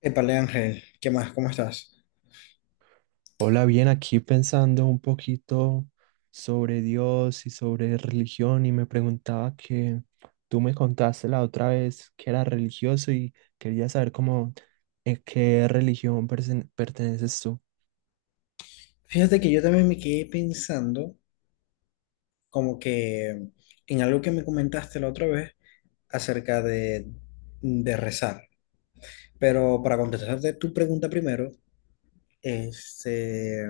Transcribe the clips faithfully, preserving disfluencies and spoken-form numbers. Epale Ángel, ¿qué más? ¿Cómo estás? Hola, bien, aquí pensando un poquito sobre Dios y sobre religión, y me preguntaba que tú me contaste la otra vez que era religioso y quería saber cómo, eh, qué religión pertene- perteneces tú. Fíjate que yo también me quedé pensando como que en algo que me comentaste la otra vez acerca de, de rezar. Pero para contestarte tu pregunta primero, este,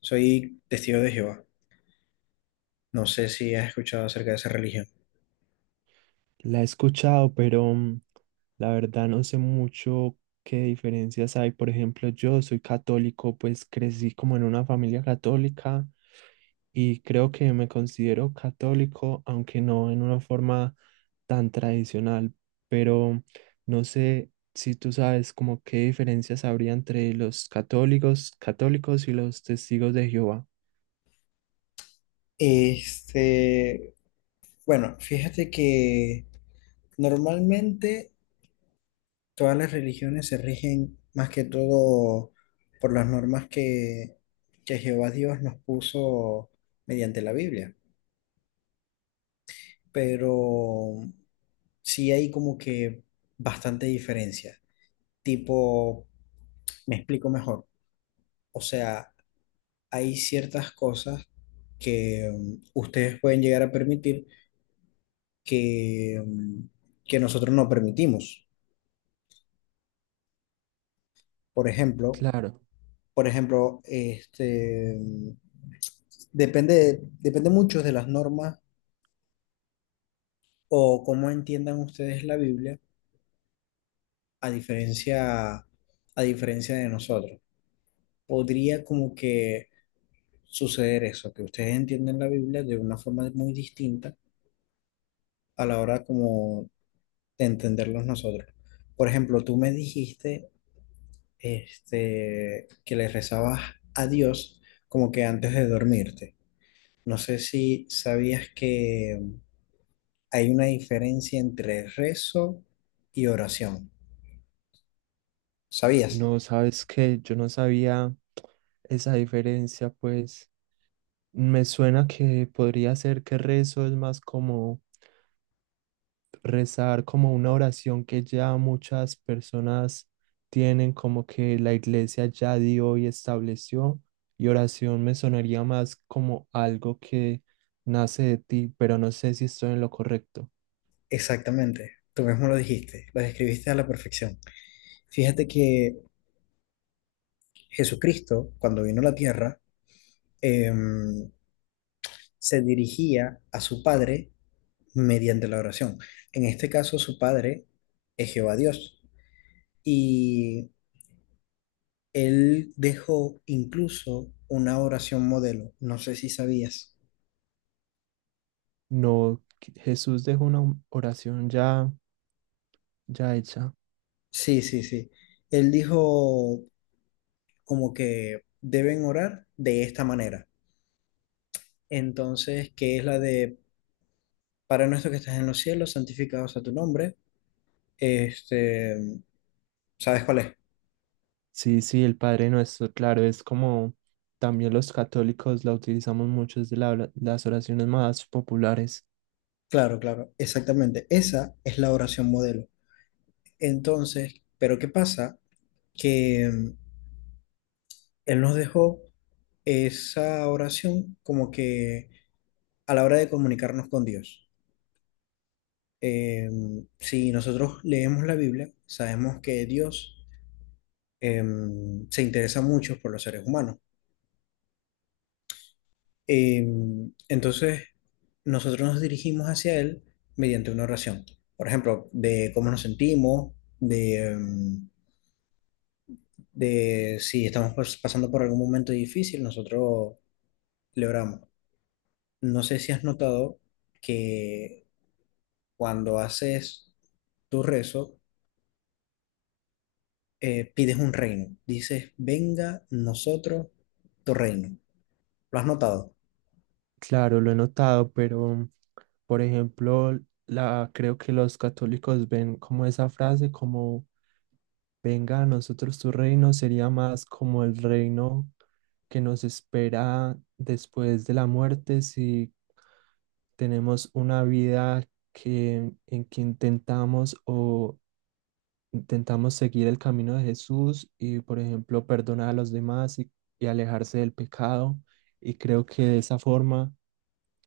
soy testigo de Jehová. No sé si has escuchado acerca de esa religión. La he escuchado, pero mm, la verdad no sé mucho qué diferencias hay. Por ejemplo, yo soy católico, pues crecí como en una familia católica y creo que me considero católico, aunque no en una forma tan tradicional. Pero no sé si tú sabes como qué diferencias habría entre los católicos, católicos y los testigos de Jehová. Este, bueno, fíjate que normalmente Todas las religiones se rigen más que todo por las normas que, que Jehová Dios nos puso mediante la Biblia, pero sí hay como que bastante diferencia. Tipo, me explico mejor. O sea, hay ciertas cosas que mm, ustedes pueden llegar a permitir que, mm, que nosotros no permitimos. Por ejemplo, Claro, por ejemplo, este, depende, depende mucho de las normas o cómo entiendan ustedes la Biblia a diferencia, a diferencia de nosotros. Podría como que suceder eso, que ustedes entienden la Biblia de una forma muy distinta a la hora como de entenderlos nosotros. Por ejemplo, tú me dijiste este, que le rezabas a Dios como que antes de dormirte. No sé si sabías que Hay una diferencia entre rezo y oración. ¿Sabías? no sabes que yo no sabía esa diferencia, pues. Me suena que podría ser que rezo es más como rezar, como una oración que ya muchas personas tienen, como que la iglesia ya dio y estableció, y oración me sonaría más como algo que nace de ti, pero no sé si estoy en lo correcto. Exactamente. Tú mismo lo dijiste, lo describiste a la perfección. Fíjate que Jesucristo, cuando vino a la tierra, em, se dirigía a su Padre mediante la oración. En este caso, su Padre es Jehová Dios. Y él dejó incluso una oración modelo. No sé si sabías. No, que Jesús dejó una oración ya, ya hecha. Sí, sí, sí. Él dijo, como que deben orar de esta manera. Entonces, que es la de, Padre nuestro que estás en los cielos, santificado sea tu nombre. Este, ¿sabes cuál es? Sí, sí, el Padre Nuestro, claro, es como también los católicos la utilizamos mucho, es de la- las oraciones más populares. Claro, claro, exactamente. Esa es la oración modelo. Entonces, pero ¿qué pasa? Que mm, Él nos dejó esa oración como que a la hora de comunicarnos con Dios. Em, si nosotros leemos la Biblia, sabemos que Dios em, se interesa mucho por los seres humanos. Eh, entonces, nosotros nos dirigimos hacia Él mediante una oración. Por ejemplo, de cómo nos sentimos, de, em, de si estamos pas- pasando por algún momento difícil, nosotros le oramos. No sé si has notado que cuando haces tu rezo, eh, pides un reino. Dices, venga nosotros tu reino. ¿Lo has notado? Claro, lo he notado, pero por ejemplo, la, creo que los católicos ven como esa frase como venga a nosotros tu reino, sería más como el reino que nos espera después de la muerte si tenemos una vida que, en que intentamos o intentamos seguir el camino de Jesús y por ejemplo perdonar a los demás y, y alejarse del pecado. Y creo que de esa forma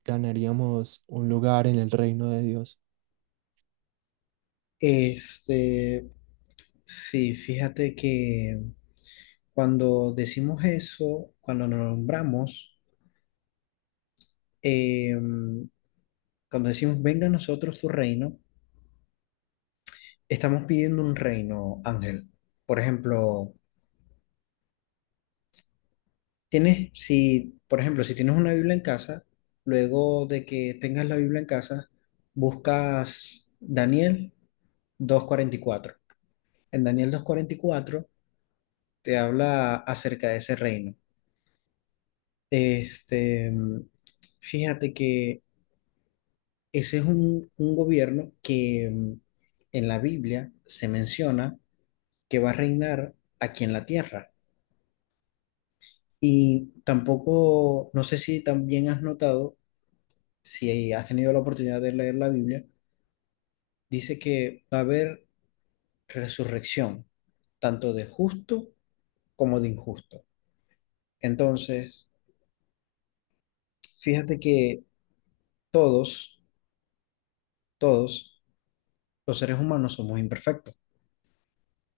ganaríamos un lugar en el reino de Dios. Este, sí, fíjate que... Cuando decimos eso, cuando nos nombramos, eh, cuando decimos venga a nosotros tu reino, estamos pidiendo un reino, Ángel. Por ejemplo, tienes, si, por ejemplo, si tienes una Biblia en casa, luego de que tengas la Biblia en casa, buscas Daniel dos cuarenta y cuatro. En Daniel dos cuarenta y cuatro te habla acerca de ese reino. Este, fíjate que Ese es un, un gobierno que mm, en la Biblia se menciona que va a reinar aquí en la tierra. Y tampoco, no sé si también has notado, si has tenido la oportunidad de leer la Biblia, dice que va a haber resurrección, tanto de justo como de injusto. Entonces, fíjate que todos, todos los seres humanos somos imperfectos.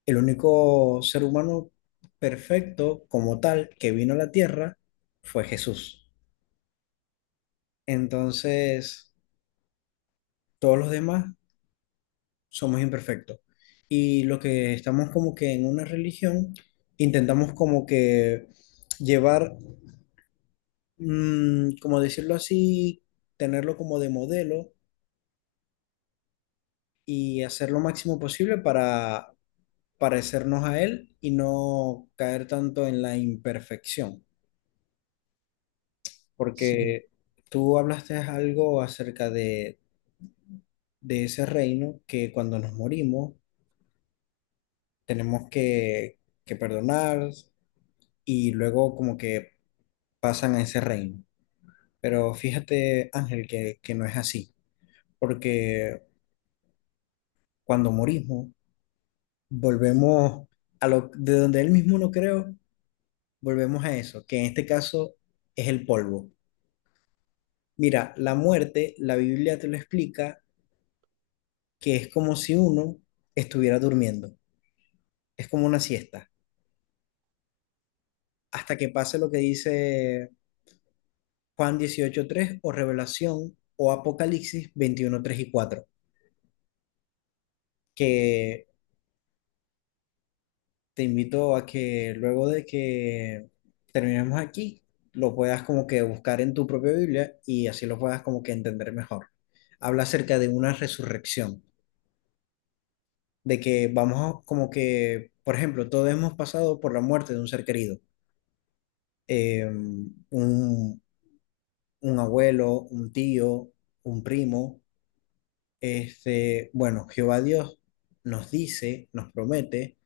El único ser humano perfecto como tal que vino a la tierra fue Jesús. Entonces, todos los demás somos imperfectos. Y lo que estamos como que en una religión, intentamos como que llevar, mm, como decirlo así, tenerlo como de modelo y hacer lo máximo posible para parecernos a él y no caer tanto en la imperfección. Sí, porque tú hablaste algo acerca de, de ese reino que cuando nos morimos tenemos que, que perdonar y luego como que pasan a ese reino. Pero fíjate, Ángel, que, que no es así, porque cuando morimos volvemos a lo de donde él mismo no creo, volvemos a eso, que en este caso es el polvo. Mira, la muerte, la Biblia te lo explica, que es como si uno estuviera durmiendo. Es como una siesta. Hasta que pase lo que dice Juan dieciocho tres o Revelación o Apocalipsis veintiuno tres y cuatro. Que te invito a que luego de que terminemos aquí, lo puedas como que buscar en tu propia Biblia y así lo puedas como que entender mejor. Habla acerca de una resurrección, de que vamos a- como que, por ejemplo, todos hemos pasado por la muerte de un ser querido, eh, un, un abuelo, un tío, un primo. Este, bueno, Jehová Dios nos dice, nos promete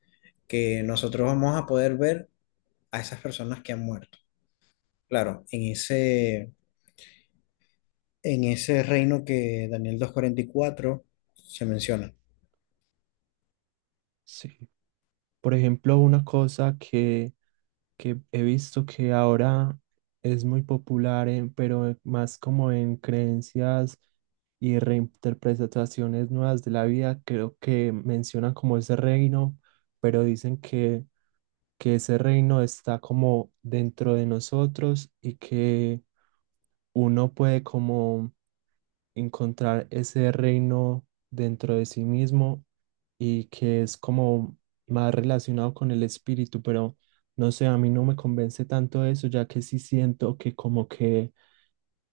que nosotros vamos a poder ver a esas personas que han muerto. Claro, en ese, en ese reino que Daniel dos cuarenta y cuatro se menciona. sí. Por ejemplo, una cosa que, que he visto que ahora es muy popular, en- pero más como en creencias y reinterpretaciones nuevas de la vida, creo que mencionan como ese reino, pero dicen que, que ese reino está como dentro de nosotros y que uno puede como encontrar ese reino dentro de sí mismo y que es como más relacionado con el espíritu, pero no sé, a mí no me convence tanto eso, ya que sí siento que como que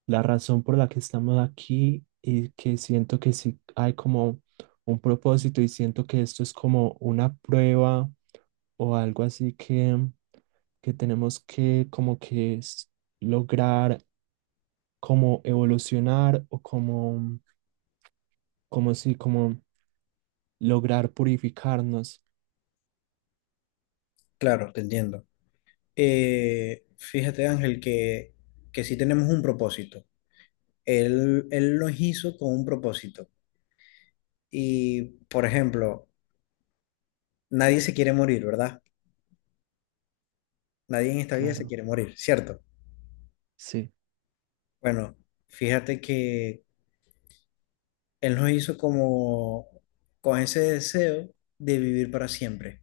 la razón por la que estamos aquí y que siento que sí hay como un propósito y siento que esto es como una prueba o algo así que, que tenemos que como que s- lograr como evolucionar o como, como sí, como lograr purificarnos. Claro, te entiendo. Eh, fíjate, Ángel, que, que sí tenemos un propósito. Él, él los hizo con un propósito. Y, por ejemplo, nadie se quiere morir, ¿verdad? Nadie en esta vida se Claro, quiere morir, ¿cierto? sí. Bueno, fíjate que Él nos hizo como con ese deseo de vivir para siempre.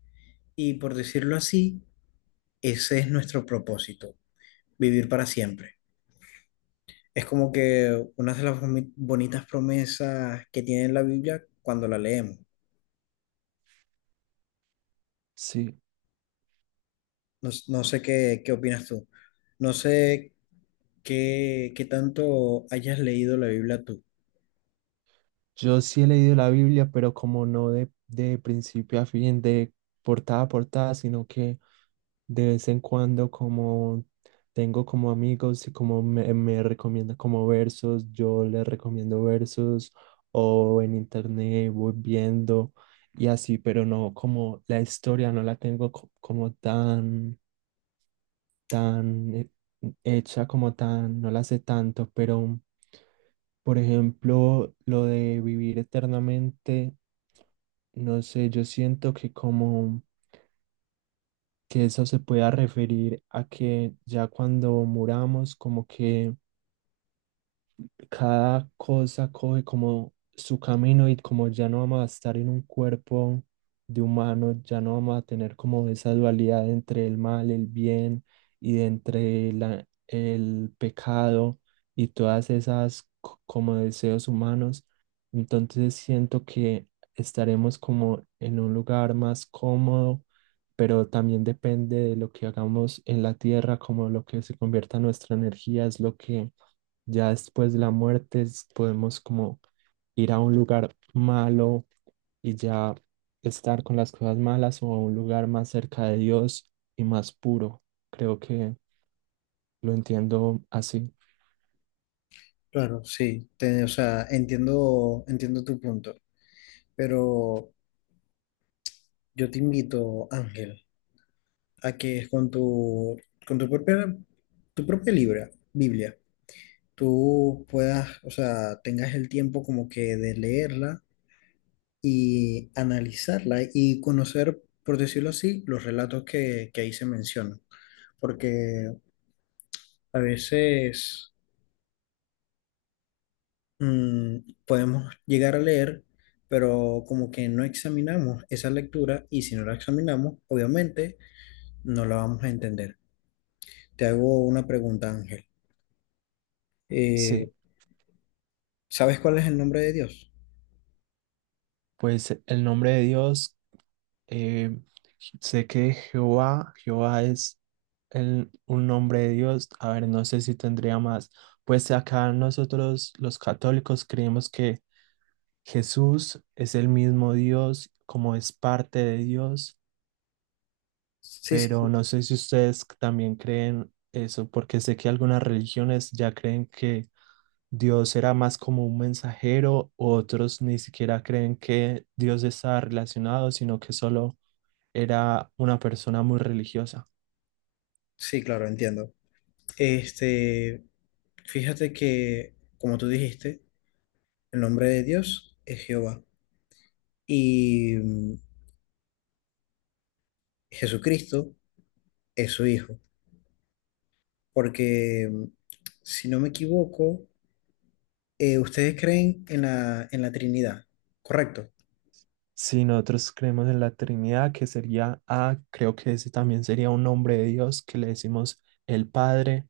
Y por decirlo así, ese es nuestro propósito, vivir para siempre. Es como que una de las boni- bonitas promesas que tiene la Biblia cuando la leemos. Sí, No, s- no sé qué, qué opinas tú. No sé qué, qué tanto hayas leído la Biblia tú. yo sí he leído la Biblia, pero como no de, de principio a fin, de portada a portada, sino que de vez en cuando como tengo como amigos y como me, me recomienda como versos, yo les recomiendo versos o en internet voy viendo y así, pero no como la historia no la tengo co- como tan tan eh, hecha como tan, no la sé tanto, pero por ejemplo, lo de vivir eternamente, no sé, yo siento que como que eso se pueda referir a que ya cuando muramos, como que cada cosa coge como su camino y como ya no vamos a estar en un cuerpo de humano, ya no vamos a tener como esa dualidad entre el mal, el bien y de entre la- el pecado y todas esas co- como deseos humanos. Entonces siento que estaremos como en un lugar más cómodo, pero también depende de lo que hagamos en la tierra, como lo que se convierta en nuestra energía es lo que ya después de la muerte es- podemos como ir a un lugar malo y ya estar con las cosas malas o a un lugar más cerca de Dios y más puro. Creo que lo entiendo así. Claro, sí, te- o sea, entiendo, entiendo tu punto, pero yo te invito, Ángel, a que es con tu, con tu propia, tu propia libra, Biblia, tú puedas, o sea, tengas el tiempo como que de leerla y analizarla y conocer, por decirlo así, los relatos que, que ahí se mencionan. Porque a veces mm, podemos llegar a leer, pero como que no examinamos esa lectura y si no la examinamos, obviamente no la vamos a entender. Te hago una pregunta, Ángel. Eh, Sí, ¿Sabes cuál es el nombre de Dios? pues el nombre de Dios, eh, sé que Jehová, Jehová es el, un nombre de Dios. A ver, no sé si tendría más. Pues acá nosotros los católicos creemos que Jesús es el mismo Dios, como es parte de Dios, Sí, sí, pero sí. no sé si ustedes también creen eso, porque sé que algunas religiones ya creen que Dios era más como un mensajero, otros ni siquiera creen que Dios está relacionado, sino que solo era una persona muy religiosa. Sí, claro, entiendo. Este, fíjate que, como tú dijiste, el nombre de Dios es Jehová y mm, Jesucristo es su Hijo. Porque, mm, si no me equivoco, eh, ustedes creen en la, en la Trinidad, ¿correcto? Si nosotros creemos en la Trinidad, que sería A, creo que ese también sería un nombre de Dios, que le decimos el Padre,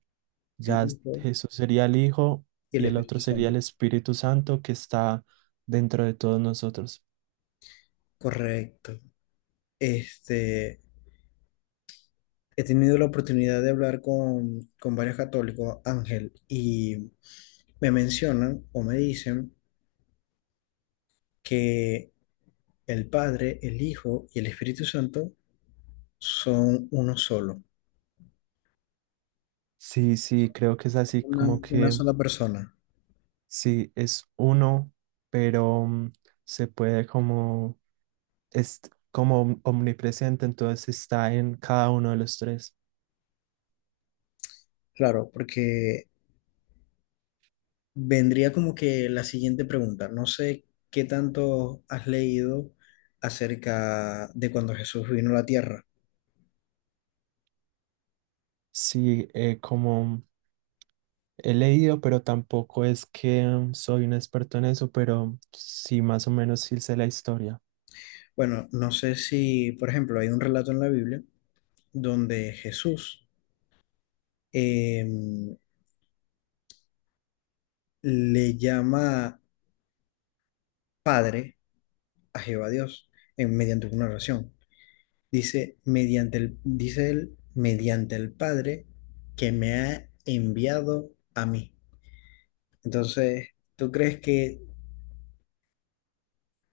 El ya es- Hijo Jesús sería el Hijo y el y el otro Espíritu sería Santo. el Espíritu Santo que está dentro de todos nosotros. Correcto. Este, he tenido la oportunidad de hablar con, con varios católicos, Ángel, y me mencionan o me dicen que el Padre, el Hijo y el Espíritu Santo son uno solo, Sí, sí, creo que es así una, como una que sola persona. sí, es uno, pero mm, se puede como, es como om- omnipresente, entonces está en cada uno de los tres. Claro, porque vendría como que la siguiente pregunta. No sé qué tanto has leído acerca de cuando Jesús vino a la tierra. Sí, eh, como... He leído, pero tampoco es que mm, soy un experto en eso, pero sí, más o menos sí sé la historia. Bueno, no sé si, por ejemplo, hay un relato en la Biblia donde Jesús em, le llama padre a Jehová Dios en, mediante una oración. Dice, mediante el, dice él, mediante el Padre que me ha enviado a mí. Entonces, ¿tú crees que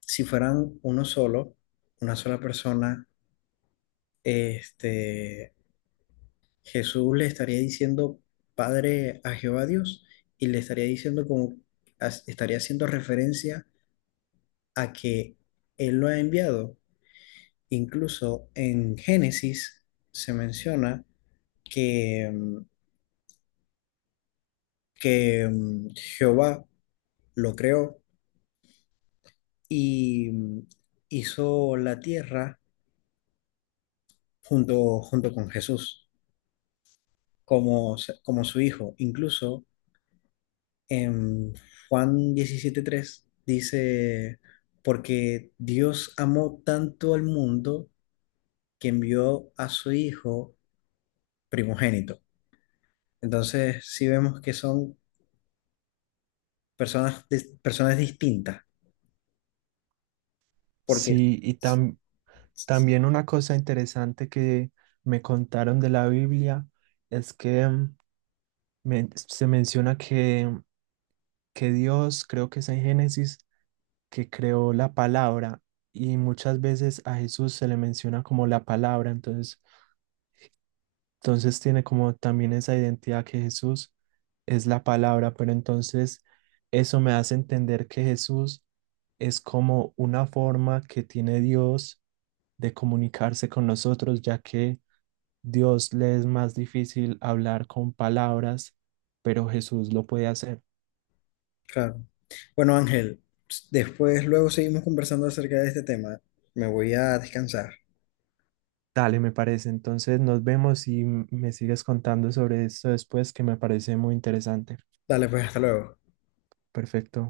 si fueran uno solo, una sola persona, este, Jesús le estaría diciendo Padre a Jehová Dios y le estaría diciendo como, as- estaría haciendo referencia a que Él lo ha enviado? Incluso en Génesis se menciona que, mm, que mm, Jehová lo creó y mm, hizo la tierra junto, junto con Jesús, como, como su hijo. Incluso en Juan diecisiete tres dice, porque Dios amó tanto al mundo que envió a su hijo primogénito. Entonces, sí vemos que son personas, personas distintas. Porque, Sí, y tam- también una cosa interesante que me contaron de la Biblia es que mm, men- se menciona que, que Dios, creo que es en Génesis, que creó la palabra y muchas veces a Jesús se le menciona como la palabra, entonces, entonces tiene como también esa identidad que Jesús es la palabra, pero entonces eso me hace entender que Jesús es como una forma que tiene Dios de comunicarse con nosotros, ya que Dios le es más difícil hablar con palabras, pero Jesús lo puede hacer. claro. Bueno, Ángel, después luego seguimos conversando acerca de este tema. Me voy a descansar. Dale, me parece. Entonces nos vemos y me sigues contando sobre esto después, que me parece muy interesante. Dale, pues, hasta luego. Perfecto.